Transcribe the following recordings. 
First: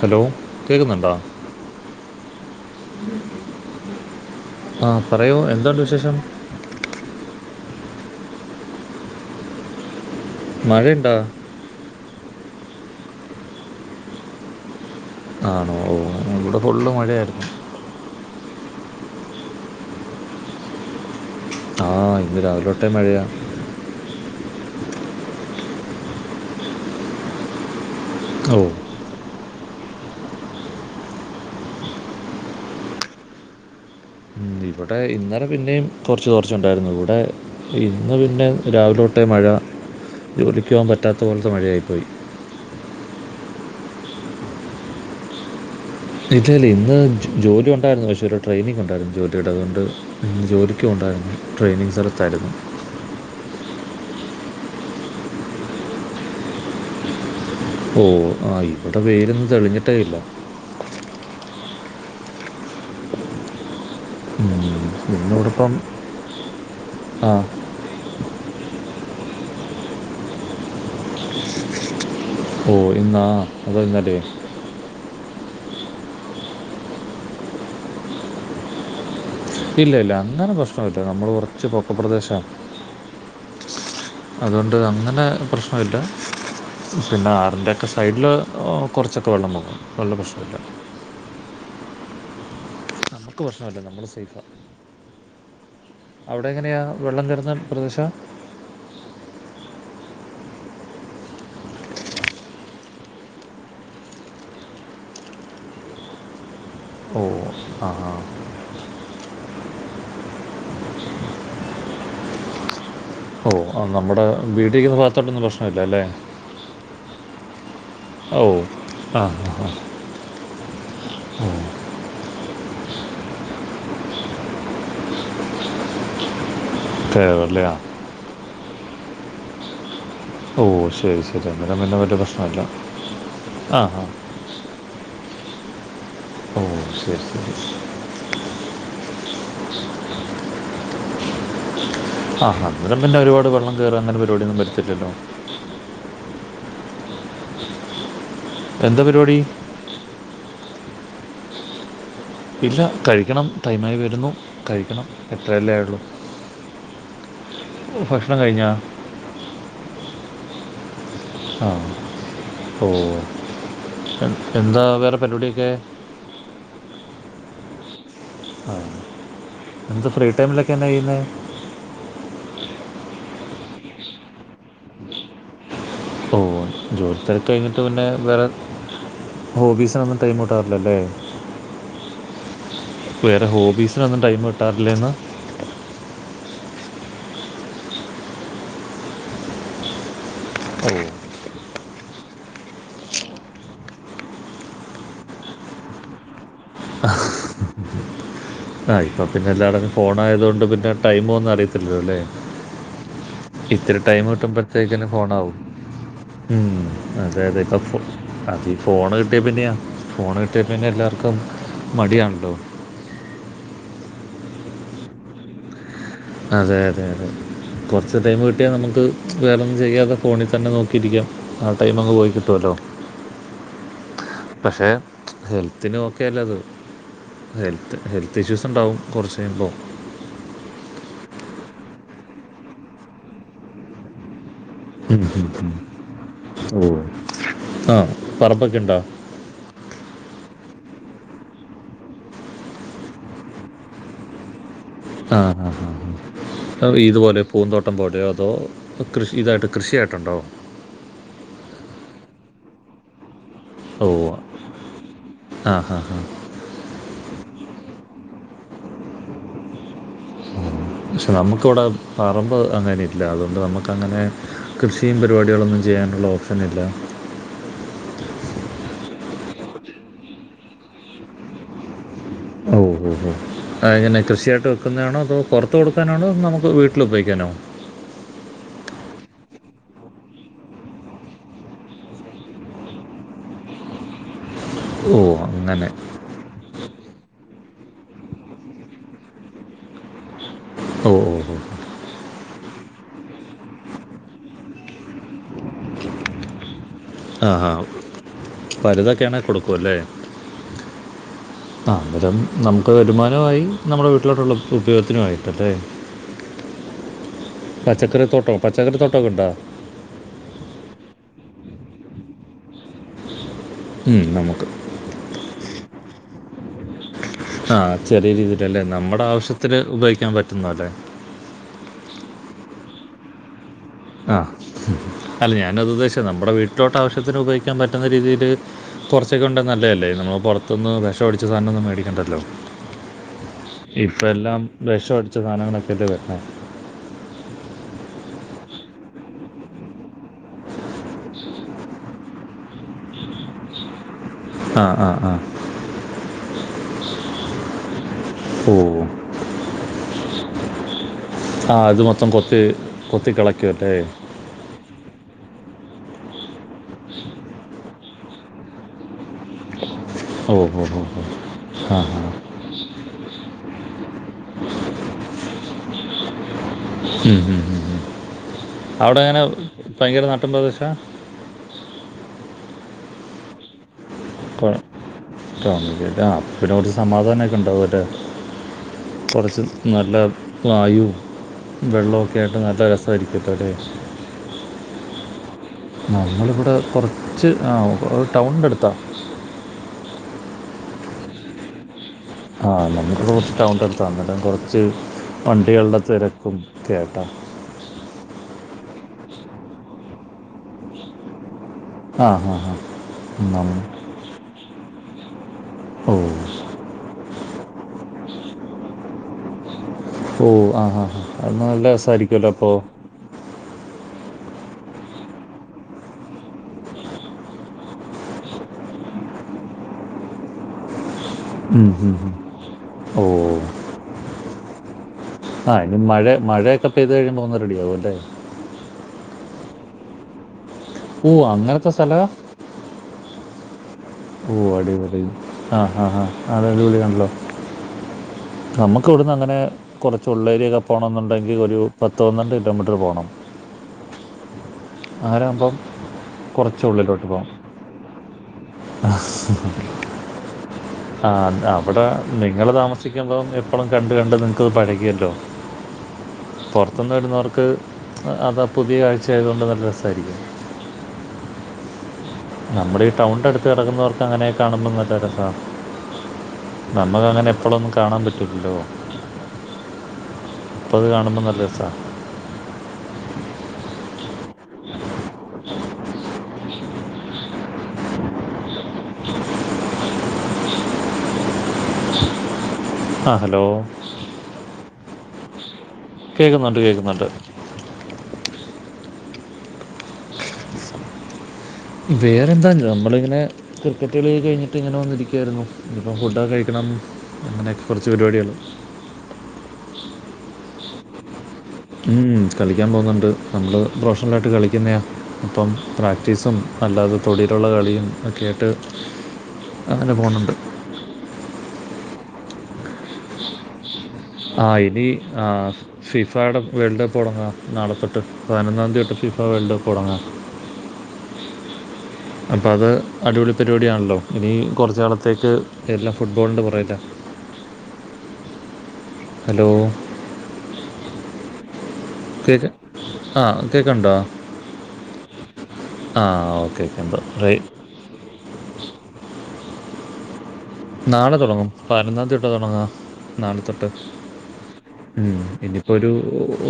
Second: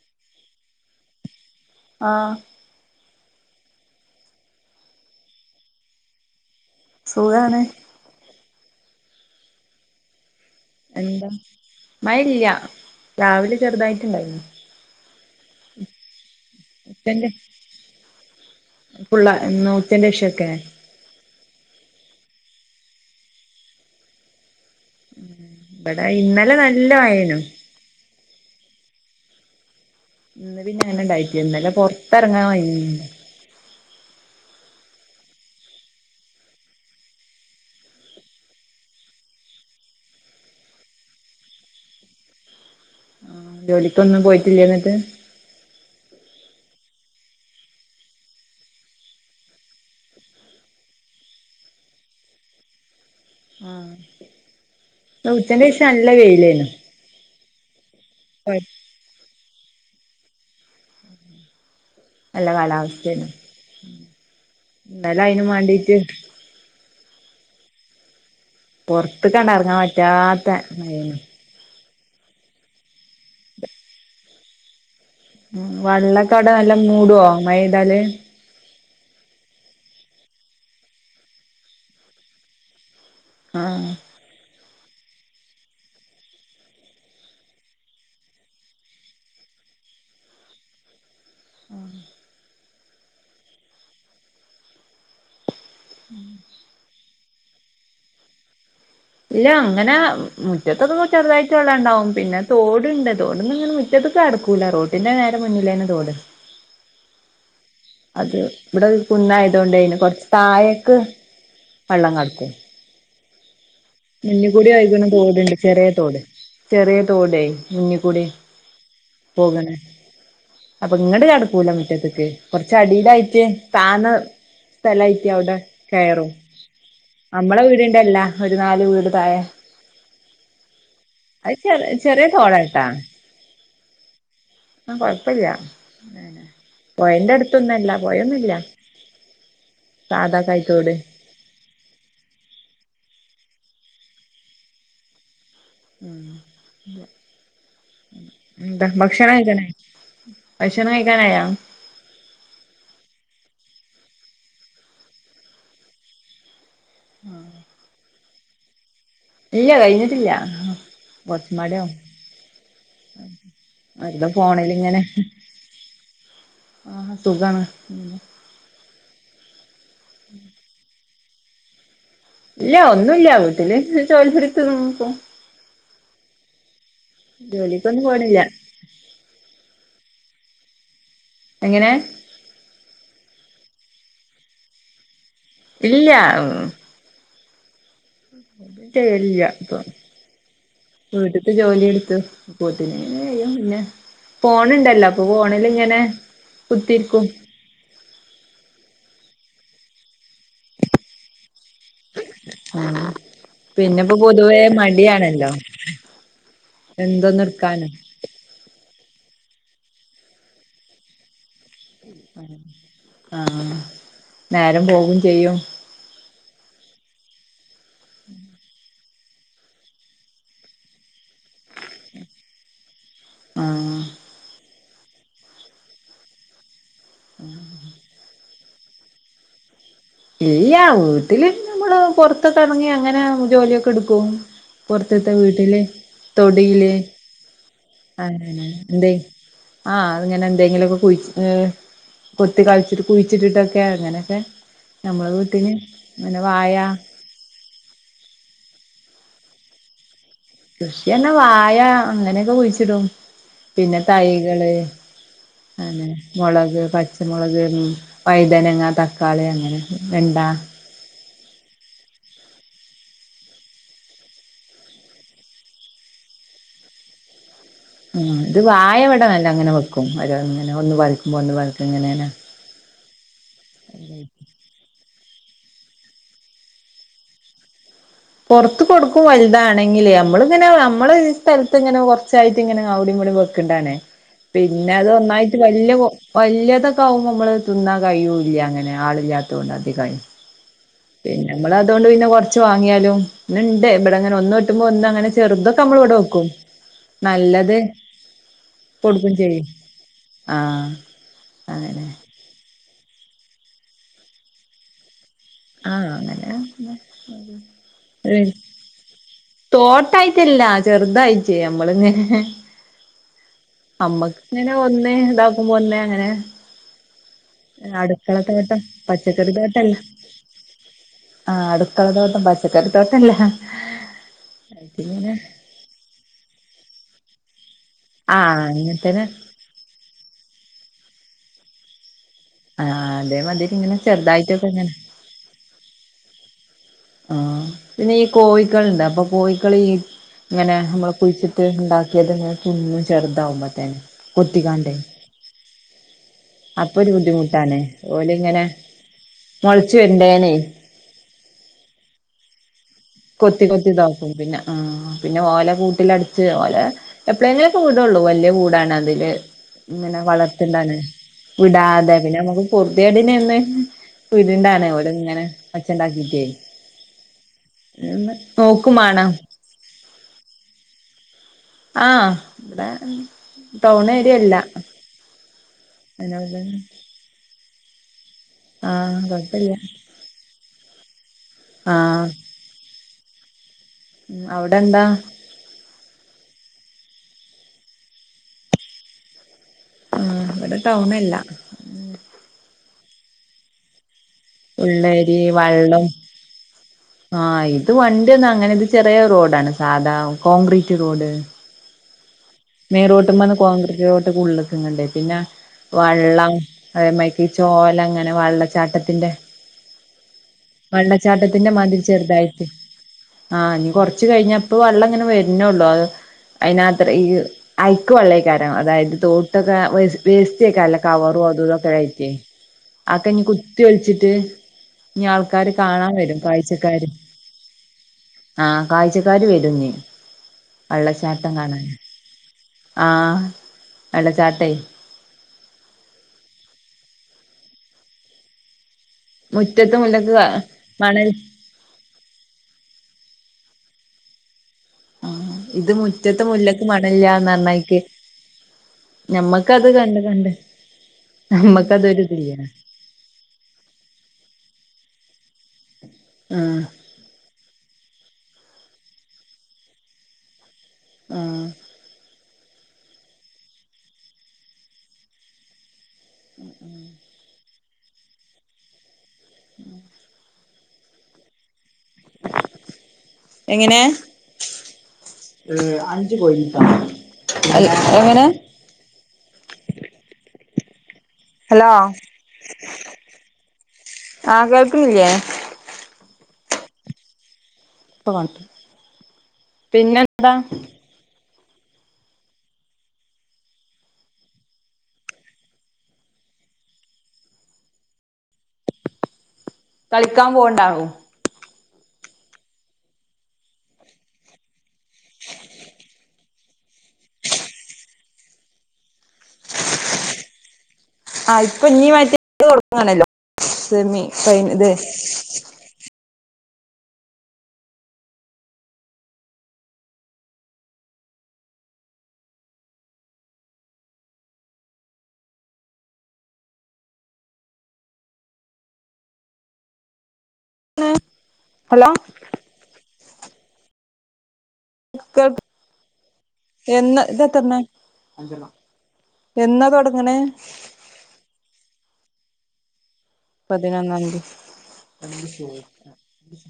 Hello കേക്ക്ന്നുണ്ടാ? ആഹ് ആഹ് പറയൂ എന്തുണ്ട് വിശേഷം? സുഖാണ് മഴയുണ്ടോ എന്താ മഴല്യ രാവിലെ ചെർതായിട്ടുണ്ടായിനു ആണോ ഓഹ് ഇവിടെ ഫുള്ള് മഴയായിരുന്നു. ഫുള്ളാ ഇന്ന് ഉച്ചന്റെഷൊക്കെ? ആഹ് ഇന്ന് രാവിലൊ തോട്ടെ മഴയാണ് [inaudible] ഇബടെ ഇന്നലെ നല്ല മയേനു. [unintelligible] ഇന്ന് പിന്നെ അങ്ങനെ ഇണ്ടായിട്ട്ല്ല ഇന്നലെ പൊർത്തെർങ്ങാൻ കൈഞ്ഞീല്ല ഇവടെ ഇന്നലെ പിന്നെയും കൊറച്ച് കൊറച്ചെ ഉണ്ടായിരുന്നു ഇവിടെ. ഇന്ന് പിന്നെ രാവില തോട്ടേ മഴ ജോലിക്കോവാൻ പറ്റാത്ത പോലത്തെ മഴയായിപ്പോയി. ജോലിക്കൊന്നും പോയിട്ടില്ലേ ഇന്നിട്ട്. [unintelligible] ല്ല ഇന്ന് ജോ ജോലി ഉണ്ടായിരുന്നു പക്ഷേ ഒരു ട്രെയിനിങ് ഉണ്ടായിരുന്നു ജോലിടെ അതുകൊണ്ട്. ഇന്ന് ജോലിക്ക് പോണ്ടായിരുന്നു ട്രെയിനിങ് സ്ഥലത്തായിരുന്നു. ആഹ് ഇന്ന് ഉച്ചന്റേശം നല്ല വെയിലേന്നു. ഓഹ് ആഹ് ഇവിടെ വെയിലൊന്നും തെളിഞ്ഞിട്ടേയില്ല. നല്ല കാലാവസ്ഥേണ് ഉം, ഇന്നലയ്നും വാണ്ടീട്ട്. ആഹ്. പൊർത്ത്ക്കാണ്ട് എർങ്ങാൻ പറ്റാത്ത മഴേനി. ഓഹ് ഇന്നാ അതോ ഇന്നലേ. ഉം വള്ളെക്കെ അവിടെ നല്ലം മൂടോ മഴെയ്താല്. ഇല്ല ഇല്ല അങ്ങനെ പ്രശ്ന ഇല്ല നമ്മള് കൊറച്ച് പൊക്ക പ്രദേശാണ്. ആഹ്. അതോണ്ട് അങ്ങനെ പ്രശ്ന ഇല്ല. പിന്നെ ആറിൻ്റെയൊക്കെ സൈഡില് ഏഹ് കൊർച്ചൊക്കെ വെള്ളം പൊങ്ങും വെള്ള പ്രശ്നല്ല. [unintelligible] നമ്മക്ക് പ്രശ്നല്ല നമ്മള് സേഫാ. അവിടെ എങ്ങനെയാ വെള്ളം കേറുന്ന പ്രദേശാ? ഇല്ല അങ്ങനെ മുറ്റത്തൊക്കെ ചെറുതായിട്ട് വള്ള ഇണ്ടാവും പിന്നെ തോട്ണ്ട് തോട്ന്ന്ങ്ങനെ. മുറ്റത്ത്ക്ക് അട്ക്കൂല്ല റോട്ടിന്റെ നേരെ മുന്നിലെന്നെ തോട് ഓഹ് ആഹാ. ഇവ്ടെ ഒര് കുന്നായതോണ്ടെ കൊർച്ച് താഴേക്ക് വെള്ളം കടക്കും. ഓഹ് ആഹ് നമ്മ മുന്ന്കൂടി ഒയ്ക്ണ തോടുണ്ട് ചെറ്യെ തോട് ചെറ്യെ തോടെയ് മുന്ന്. അഹ് ഓഹ് ആഹ് അപ്പൊ ഇങ്ങട് കട്ക്കൂല മുറ്റത്ത്ക്ക്. കൊർച്ച് അടിലായിട്ട് താന്ന സ്ഥലായിട്ട് അവിടെ കയറും. അമ്മളെ കയറല്ലേ ആ വീടിന്റെല്ല ഒരു നാല് വീട് തായെ. ഓഹ് ശരി ശരി അന്നേരം പിന്നെ മറ്റ് ചെറിയ പ്രശ്നല്ല തോടാട്ടാ ആഹ് ആഹ് കൊഴപ്പല്ല ഉം ഓ ശരി പൊയന്റെ ശരി അടുത്തൊന്നു അല്ല പോയൊന്നുല്ല സാധ കയിത്തോട് ആഹ് അന്നേരം പിന്നെ ഒരുപാട് വെള്ളം കയറ അങ്ങനെ പരിപാടിയൊന്നും വരത്തില്ലല്ലോ ഉം എന്താ ഭക്ഷണം കഴിക്കാനായോ ഭക്ഷണം കഴിക്കാനായോ ഇല്ല കഴിക്കണം ടൈമായി വരുന്നു കഴിക്കണം എട്ടര അല്ലേ ആയുള്ളൂ ഉം ഓഹ് ഭക്ഷണം കഴിഞ്ഞാ ഇല്ല കഴിഞ്ഞിട്ടില്ല ആ കൊറച്ച്മ്പാട ആവും ഓ വെറുതെ എ- എന്താ ഫോണിലിങ്ങനെ വേറെ പരിപാടിയൊക്കെ ആഹ് സുഖാണ് ആഹ് എന്താ ഫ്രീ ടൈമിലൊക്കെ എന്താ ചെയ്യുന്നെ ഇല്ല ഒന്നുമില്ല വീട്ടിൽ ജോലി എടുത്ത് [unintelligible] ഓഹ് ജോലിത്തിരക്ക് കഴിഞ്ഞിട്ട് ജോലിക്കൊന്നും പിന്നെ പോണില്ല വേറെ ഹോബീസിനൊന്നും ടൈമട്ടാറില്ലല്ലേ എങ്ങനെ വേറെ ഹോബീസിനൊന്നുംടൈം കിട്ടറില്ലന്ന് ഇല്ല ട്ടേ ഇല്ല ഇപ്പം ഓ വീട്ടത്ത് ജോലി എടുത്തു ട്ടങ്ങനെ ചെയ്യും പിന്നെ ഫോണുണ്ടല്ലോ അപ്പൊ ഫോണിലിങ്ങനെ കുത്തിരിക്കും ആഹ് ഇപ്പോം പിന്നെ എല്ലായിടും ഫോണായതു കൊണ്ട് പിന്നെ ടൈമോ ഒന്ന് അറിയാം അല്ലേ അങ്ങനെ ഇത്തിരി പിന്നെപ്പോ ടൈം പൊതുവേ കിട്ടുമ്പഴത്തേക്കന് ഫോണ് മടിയാണല്ലോ ആവും ഉം അതെ എന്തൊന്നും അതെ എടുക്കാനും ഇപ്പോ അത് ഫോണ് കിട്ടിയ പിന്നെയാ ഫോണ് കിട്ടിയ പിന്നെ എല്ലാർക്കും ആഹ് നേരം പോകയും ചെയ്യും അതെ അതെ അതെ കുറച്ച് ടൈം കിട്ടിയാൽ നമുക്ക് വേറെന്നും ചെയ്യാതെ ഫോണിൽ തന്നെ നോക്കിയിരിക്കാം ആ ടൈമങ്ങ് പോയി കിട്ടുവല്ലോ ആഹ് പക്ഷെ ഹെൽത്തിന് ഒക്കെല്ലത് ഹെൽത്ത് ഹെൽത്ത് ഇഷ്യൂസ് ഉണ്ടാവും കുറച്ച് കഴിയുമ്പോ ഇല്ല വീട്ടില് നമ്മള് പുറത്തൊക്കെ ഇറങ്ങി അങ്ങനെ ജോലിയൊക്കെ എടുക്കും ഉം, പുറത്തത്തെ ഉം. വീട്ടില് തൊടിയില് ഓഹ്. ആ പറമ്പൊക്കെ ഉണ്ടോ? എന്ത് ആഹ് അത്ങ്ങനെ എന്തെങ്കിലുമൊക്കെ കുഴ കൊത്തി കളിച്ചിട്ട് കുഴിച്ചിട്ടിട്ടൊക്കെ അങ്ങനെയൊക്കെ നമ്മളെ ആഹ് വീട്ടില് ആഹ് അങ്ങനെ വായ ആഹ് അ ഈദ് പോലെ പൂന്തോട്ടം പോലയോ അതോ കൃഷി ഇതായിട്ട് കൃഷിയായിട്ടുണ്ടോ കൃഷിന്നെ വാഴ അങ്ങനെയൊക്കെ കുഴിച്ചിടും പിന്നെ ഓഹ്. തൈകള് ആ, ആ, അങ്ങനെ ആ. മുളക് പച്ച ച്ചമുളക്, വൈതനങ്ങ, തക്കാളി അങ്ങനെ വെണ്ട പക്ഷെ നമുക്കിവിടെ പറമ്പ് അങ്ങനെ ഇല്ല അതുകൊണ്ട് നമുക്കങ്ങനെ കൃഷിയും പരിപാടികളൊന്നും ചെയ്യാനുള്ള ഓപ്ഷന് ഇില്ല ആഹ് ഇത് വായവിടമല്ല അങ്ങനെ വെക്കും ഓരോന്ന് ഇങ്ങനെ ഒന്ന് കൊലക്കുമ്പോ ഒന്ന് കൊലക്കും ഇങ്ങനെ ഓഹ് ഓഹ് ഓഹ് അതെങ്ങനെ കൃഷിയായിട്ട് വെക്കുന്നതാണോ അതോ പുറത്ത് കൊടുക്കാനാണോ നമുക്ക് വിട്ട് ഉപയോഗിക്കാനോ പൊറത്ത് കൊടുക്കും വലുതാണെങ്കില് നമ്മളിങ്ങനെ നമ്മള് ഈ സ്ഥലത്ത് ഇങ്ങനെ [unintelligible] ത്തിങ്ങനെ അവിടി ഇവടിം വെക്കുന്നതാണേ [inaudible] പിന്നെ അത് ഓ ഒന്നായിട്ട് അങ്ങനെ വല്ല്യ വല്ല്യതൊക്കൊവുമ്പോ നമ്മള് തിന്നാൻ കഴിയും ഇല്ല അങ്ങനെ ആളില്ലാത്തൊണ്ട് അതൊക്കെ ഓ ഓ പിന്നെ ഓ നമ്മള് അതുകൊണ്ട് പിന്നെ കുറച്ച് വാങ്ങിയാലും ഇ ഇണ്ട് ഇവിടെ അങ്ങനെ ഒന്ന് വറ്റുമോ ഒന്ന് അങ്ങനെ ചെറുതൊക്കെ നമ്മള് വിടെ വെക്കും ക്കും നല്ലത് വലുതക്കെ കൊടുക്കും ആണേൽ ചെയ്യും കൊടുക്കല്ലേ ആഹ് ആഹ് അങ്ങനെ അന്നേരം നമുക്ക് വരുമാനമായി നമ്മുടെ വീട്ടിലോട്ടുള്ള ഉപയോഗത്തിനുമായി ല്ലേ ആഹ് അങ്ങനെ പച്ചക്കറി തോട്ടം പച്ചക്കറി തോട്ടൊക്കെ ഇണ്ടോ തോട്ടായിട്ടല്ല ചെറുതായിച്ചേ നമ്മളിങ്ങന ഉം, അമ്മക്ക നമുക്ക് ഇങ്ങനെ ഒന്ന്േ ഇതാക്കുമ്പോ ഒന്നെ അങ്ങനെ ആഹ് ചെറിയ അടുക്കള തോട്ടം രീതിയിലല്ലേ നമ്മുടെ പച്ചക്കറി ആവശ്യത്തിൽ തോട്ടല്ല ഉപയോഗിക്കാൻ പറ്റുന്ന അല്ലേ ആഹ് അടുക്കള തോട്ടം പച്ചക്കറിത്തോട്ടംല്ല ആഹ് അല്ല ഞാനത് ഉദ്ദേശിച്ച നമ്മുടെ വീട്ടിലോട്ട് ആവശ്യത്തിന് ഉപയോഗിക്കാ ക്കാൻ പറ്റുന്ന രീതിൽ ആഹ് അങ്ങനത്തന്നെ കുറച്ചൊക്കെ [unintelligible] നല്ലതല്ലേ നമ്മൾ പുറത്ത്നിന്ന് വിഷഅടിച്ച സാധന ഒന്നും മേടിക്കേണ്ടല്ലോ ആഹ് അതേ മാതിരി ഇങ്ങനെ ചെറുതായിട്ടൊക്കെ അങ്ങനെ [unintelligible] സാധങ്ങളൊക്കെ അല്ലേ വരണേ ആഹ് പിന്നെ ഈ കോഴിക്കളുണ്ട് അപ്പൊ കോഴിക്കൾ ഈ ഇങ്ങനെ നമ്മള് കുഴിച്ചിട്ട് ഉണ്ടാക്കിയതിങ്ങനെ [unintelligible] ചെറുതാവുമ്പോത്തേന് ആ കൊത്തിക്കാണ്ടേ ആ ആ അപ്പൊ ഒരു ബുദ്ധിമുട്ടാണ് ഓല ഇങ്ങനെ ഓ മുളച്ച് വരണ്ടേനേ ആഹ് അത് മൊത്തം കൊത്ത് കൊത്തി കൊത്തി [unintelligible] പിന്നെ ഉം പിന്നെ ഓല കൂട്ടിലടച്ച് ഓല എപ്പോഴെങ്കിലൊക്കെ [unintelligible] വലിയ കൂടാണ് അതില് ഇങ്ങനെ ഓ ഓ വളർത്തിണ്ടാണ് ഓ ഓ ആ വിടാതെ ആ പിന്നെ നമ്മുക്ക് [unintelligible] ഓല് ഇങ്ങനെ അച്ഛ്ണ്ടാക്കിട്ടേ ഉം ഉം [unintelligible] മാണം അവിടെങ്ങന ഭയങ്കര നാട്ടിൻ പ്രദേശാ ആഹ് ഇവിടെ ടൗൺ ഏരിയല്ല [unintelligible] സമാധാന ഒക്കെ ഉണ്ടാവുല്ലേ ആ കുറച്ച് കൊഴപ്പില്ല നല്ല വായു ആ വെള്ളമൊക്കെ ആയിട്ട് നല്ല രസമായിരിക്കും [unintelligible] ഉം അവിടെന്താ നമ്മളിവിടെ കുറച്ച് ആഹ് ഒരു ടൗണിന്റെ അടുത്താ ആഹ് ഇവിടെ ടൗണല്ല ആഹ് നമ്മുക്ക് കുറച്ച് ടൗണിനടുത്ത അന്നരം കുറച്ച് ഉള്ളേരി വണ്ടികളുടെ വള്ളം തിരക്കും ഒക്കെയാട്ടാ ആഹ് ഇത് വണ്ടി ഒന്നും അങ്ങനെ ഇത് ചെറിയ റോഡാണ് സാധാ കോൺക്രീറ്റ് റോഡ് ആഹ് ആഹ് മെയിൻ റൂട്ട്ന്ന് കോൺക്രീറ്റിലോട്ട് ഉള്ളക്കണ്ടേ പിന്നെ ഓ വെള്ളം അതേ [unintelligible] അങ്ങനെ വെള്ളച്ചാട്ടത്തിന്റെ ഓ ആ ഹാ ഹാ അത് വെള്ളച്ചാട്ടത്തിന്റെ നല്ല മതിൽ രസമായിരിക്കുമല്ലോ ചെറുതായിട്ട് അപ്പോൾ ആഹ് ഇനി കുറച്ച് കഴിഞ്ഞപ്പ വെള്ളം അങ്ങനെ വരുന്നേള്ളൂ അത് അതിനത്ര ഈ അഴുക്ക് വെള്ളയിക്കാരം അതായത് തോട്ടൊക്കെ വേസ്റ്റൊക്കെ [unintelligible] കവറു ഓ [unintelligible] കുത്തി ഒലിച്ചിട്ട് ഇനി ആൾക്കാര് ആ ഇനി കാണാൻ മഴ വരും മഴയൊക്കെ കാഴ്ചക്കാര് പെയ്ത് കഴിയുമ്പോൾ ഒന്ന് റെഡിയാവും അല്ലേ ആഹ് കാഴ്ചക്കാര് വരും ഇനി ഓ വെള്ളച്ചാട്ടം കാണാൻ അങ്ങനത്തെ സ്ഥലമാ ആഹ് ഓ വെള്ളച്ചാട്ടേ അടിപൊളി ആഹ് ആഹ് ആഹ് അത് അടിപൊളി ആണല്ലോ നമ്മുക്ക് ഇവിടുന്ന് അങ്ങനെ മുറ്റത്ത് കുറച്ച് മുല്ലക്ക് ഉള്ളേരിയൊക്കെ മണൽ പോണോന്നുണ്ടെങ്കിൽ ഒരു പത്ത് പന്ത്രണ്ട് കിലോമീറ്റർ പോണം ആഹ് അങ്ങനെയാകുമ്പം ഇത് മുറ്റത്തെ മുല്ലക്ക് കുറച്ച് ഉള്ളിലോട്ട് പോകും [unintelligible] ആഹ് ഞമ്മക്കത് കണ്ട് കണ്ട് അത് അവിടെ നമ്മക്കതൊരിതില്ല നിങ്ങള് താമസിക്കുമ്പം എപ്പോഴും കണ്ട് കണ്ട് നിങ്ങക്കത് പഴകിയല്ലോ ആഹ് പുറത്ത് [unintelligible] അതാ പുതിയ ആഴ്ചയായതുകൊണ്ട് നല്ല രസായിരിക്കും ആഹ്‌ നമ്മുടെ ഈ ടൗണിന്റെടുത്ത് കിടക്കുന്നവർക്ക് അങ്ങനെ കാണുമ്പോ നല്ല രസാണ് നമക്ക് അങ്ങനെ എപ്പളൊന്നും കാണാൻ പറ്റ് ല്ലല്ലോ ഇപ്പത് കാണുമ്പോൾ നല്ല രസ- എങ്ങനെ? ഏഹ്‌ അഞ്ച്കോയിമുട്ട അല്ല എങ്ങനെ? ഹലോ ആ ഹലോ ആഹ്‌ കേൾക്ക്ണില്ല്യേ? കേക്കുന്നുണ്ട് കേക്കുന്നുണ്ട്. ഇപ്പകൺട്ട് പിനെന്താ. വേറെന്താ ഞ്ഞമ്മളിങ്ങനെ- ക്രിക്കറ്റ് കളിയൊക്കെ കഴിഞ്ഞിട്ട് ഇങ്ങനെ വന്നിരിക്കായിരുന്നു ഇനിപ്പം ഫുടൊക്കെ കഴിക്കണം. അങ്ങനെയൊക്കെ കൊറച്ച് പരിപാടികള് കളിക്കാൻ പോവ്ണ്ടാവും. ഉം കളിക്കാൻ പോവുന്നുണ്ട് നമ്മള് പ്രൊഫഷണലായിട്ട് കളിക്ക്‌ന്നെയാ അപ്പം പ്രാക്ട്ടീസ്- ത്തും അല്ലാതെ തൊടിലുള്ള കളിയും ഒക്കെയായിട്ട് അങ്ങനെ പോകുന്നുണ്ട്. ആഹ്‌ ഇപ്പിഞ്ഞി മറ്റേ തൊടങ്ങാണല്ലോ സെമി ഫൈൻ ഇത്. ആഹ്‌ ഫിഫാടെ വേൾഡ്കപ്പ് തൊടങ്ങാ നാളെ തൊട്ട് പയ്നൊന്നാന്തി തൊട്ട് ഫിഫ വേൾഡ്കപ്പ് തൊടങ്ങാ. അപ്പ അത് അടിപൊളി പരിപാടിയാണല്ലോ ഇനി കൊറച്ച് ന്നാളത്തേക്ക് എല്ലാം ഫുട്ബോൾ ന്റെ പൊറകില. ഹലോ ഹലോ കേക്ക് ആഹ്‌ കേക്ക്‌ണ്ടോ? കേൾ ആഹ്‌ ഓക്കെ കണ്ടു എന്ന് റൈ ഇതെത്രണ്ണാ എന്നാ തൊടങ്ങ്ണ്. നാളെ തൊടങ്ങും പയ്നൊന്നാന്തി തൊട്ടാ തൊടങ്ങാ. നാളെ തൊട്ട് പതിനൊന്നാംതി ഉം ഇനിപ്പൊരു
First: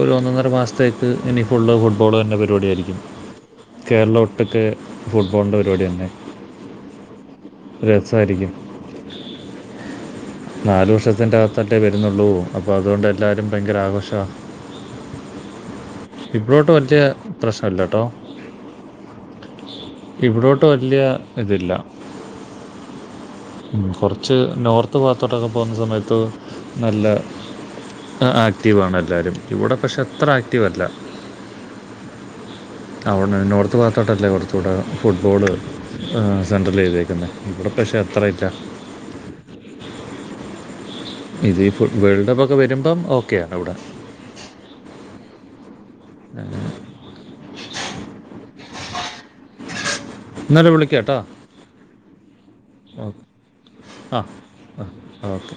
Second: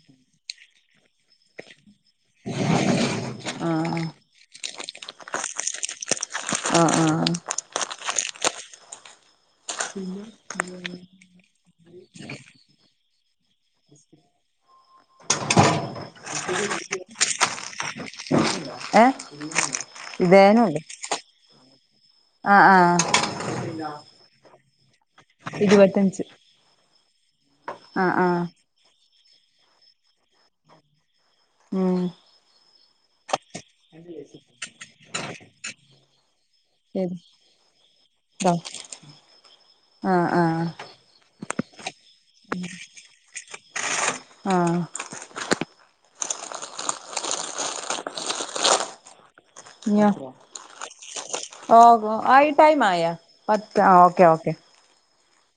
ഒരൊന്നൊന്നര മാസത്തേ ഇനി ഫുള്ള് ഫുട്ബോൾ വെര്ണ പരിപാടിയായിരിക്കും ആഹ് കേരള ഒ- ട്ട്ക്ക്‌ ഫുട്ബോളിൻ്റെ പരിപാടിയെനെ. അ ആഹ്‌ രസായിരിക്കും. [inaudible] നാല് വർഷത്തിൻ്റെ അകത്തല്ലേ വരുന്നൊള്ളൂ അപ്പോഅതുകൊണ്ട് എല്ലാരും ഭയങ്കര ആഘോഷാ- ഇബ്രോട്ട് മറ്റേ പ്രശ്നല്ലാട്ടോ. ഏഹ് ഇവ്ടോട്ട് വെല്യ ഇതില്ല. അ ആഹ്‌ കൊറച്ച് നോർത്ത് ഭാഗത്തോട്ടൊക്കെ പോകുന്ന സമയത്ത് ഇരുപത്തഞ്ച് നല്ല ആഹ് അ ആക് ആഹ് ആക്റ്റീവാണെല്ലാരും ഇവടെ പഷെ അത്ര ആക്റ്റീവല്ല. ഉം അവണ് നോർത്ത് ഭാഗത്തോട്ടല്ലേ കൊറച്ചുടെ ഫുട്ബോള്- ആഹ്‌ സെൻട്രൽ ശരി ചെയ്തേക്ക്‌ന്നെ ഇവിടെ പക്ഷെ അത്രെയില്ലാ. അ ആഹ്‌ ഇത് ഇപ്പൊ വേൾഡ് കപ്പൊക്കെ വെരുമ്പം ഓക്കെയാണ് ഇവടെ. ആഹ്‌ [inaudible] ഞ്ഞ എന്നാലും വിളിക്കാം കേട്ടോ ഓഹ്‌ ആയി ടൈമായോ പത്ത് ആഹ് ഓക്കെ ഓക്കെ ആഹ് ഓക്കെ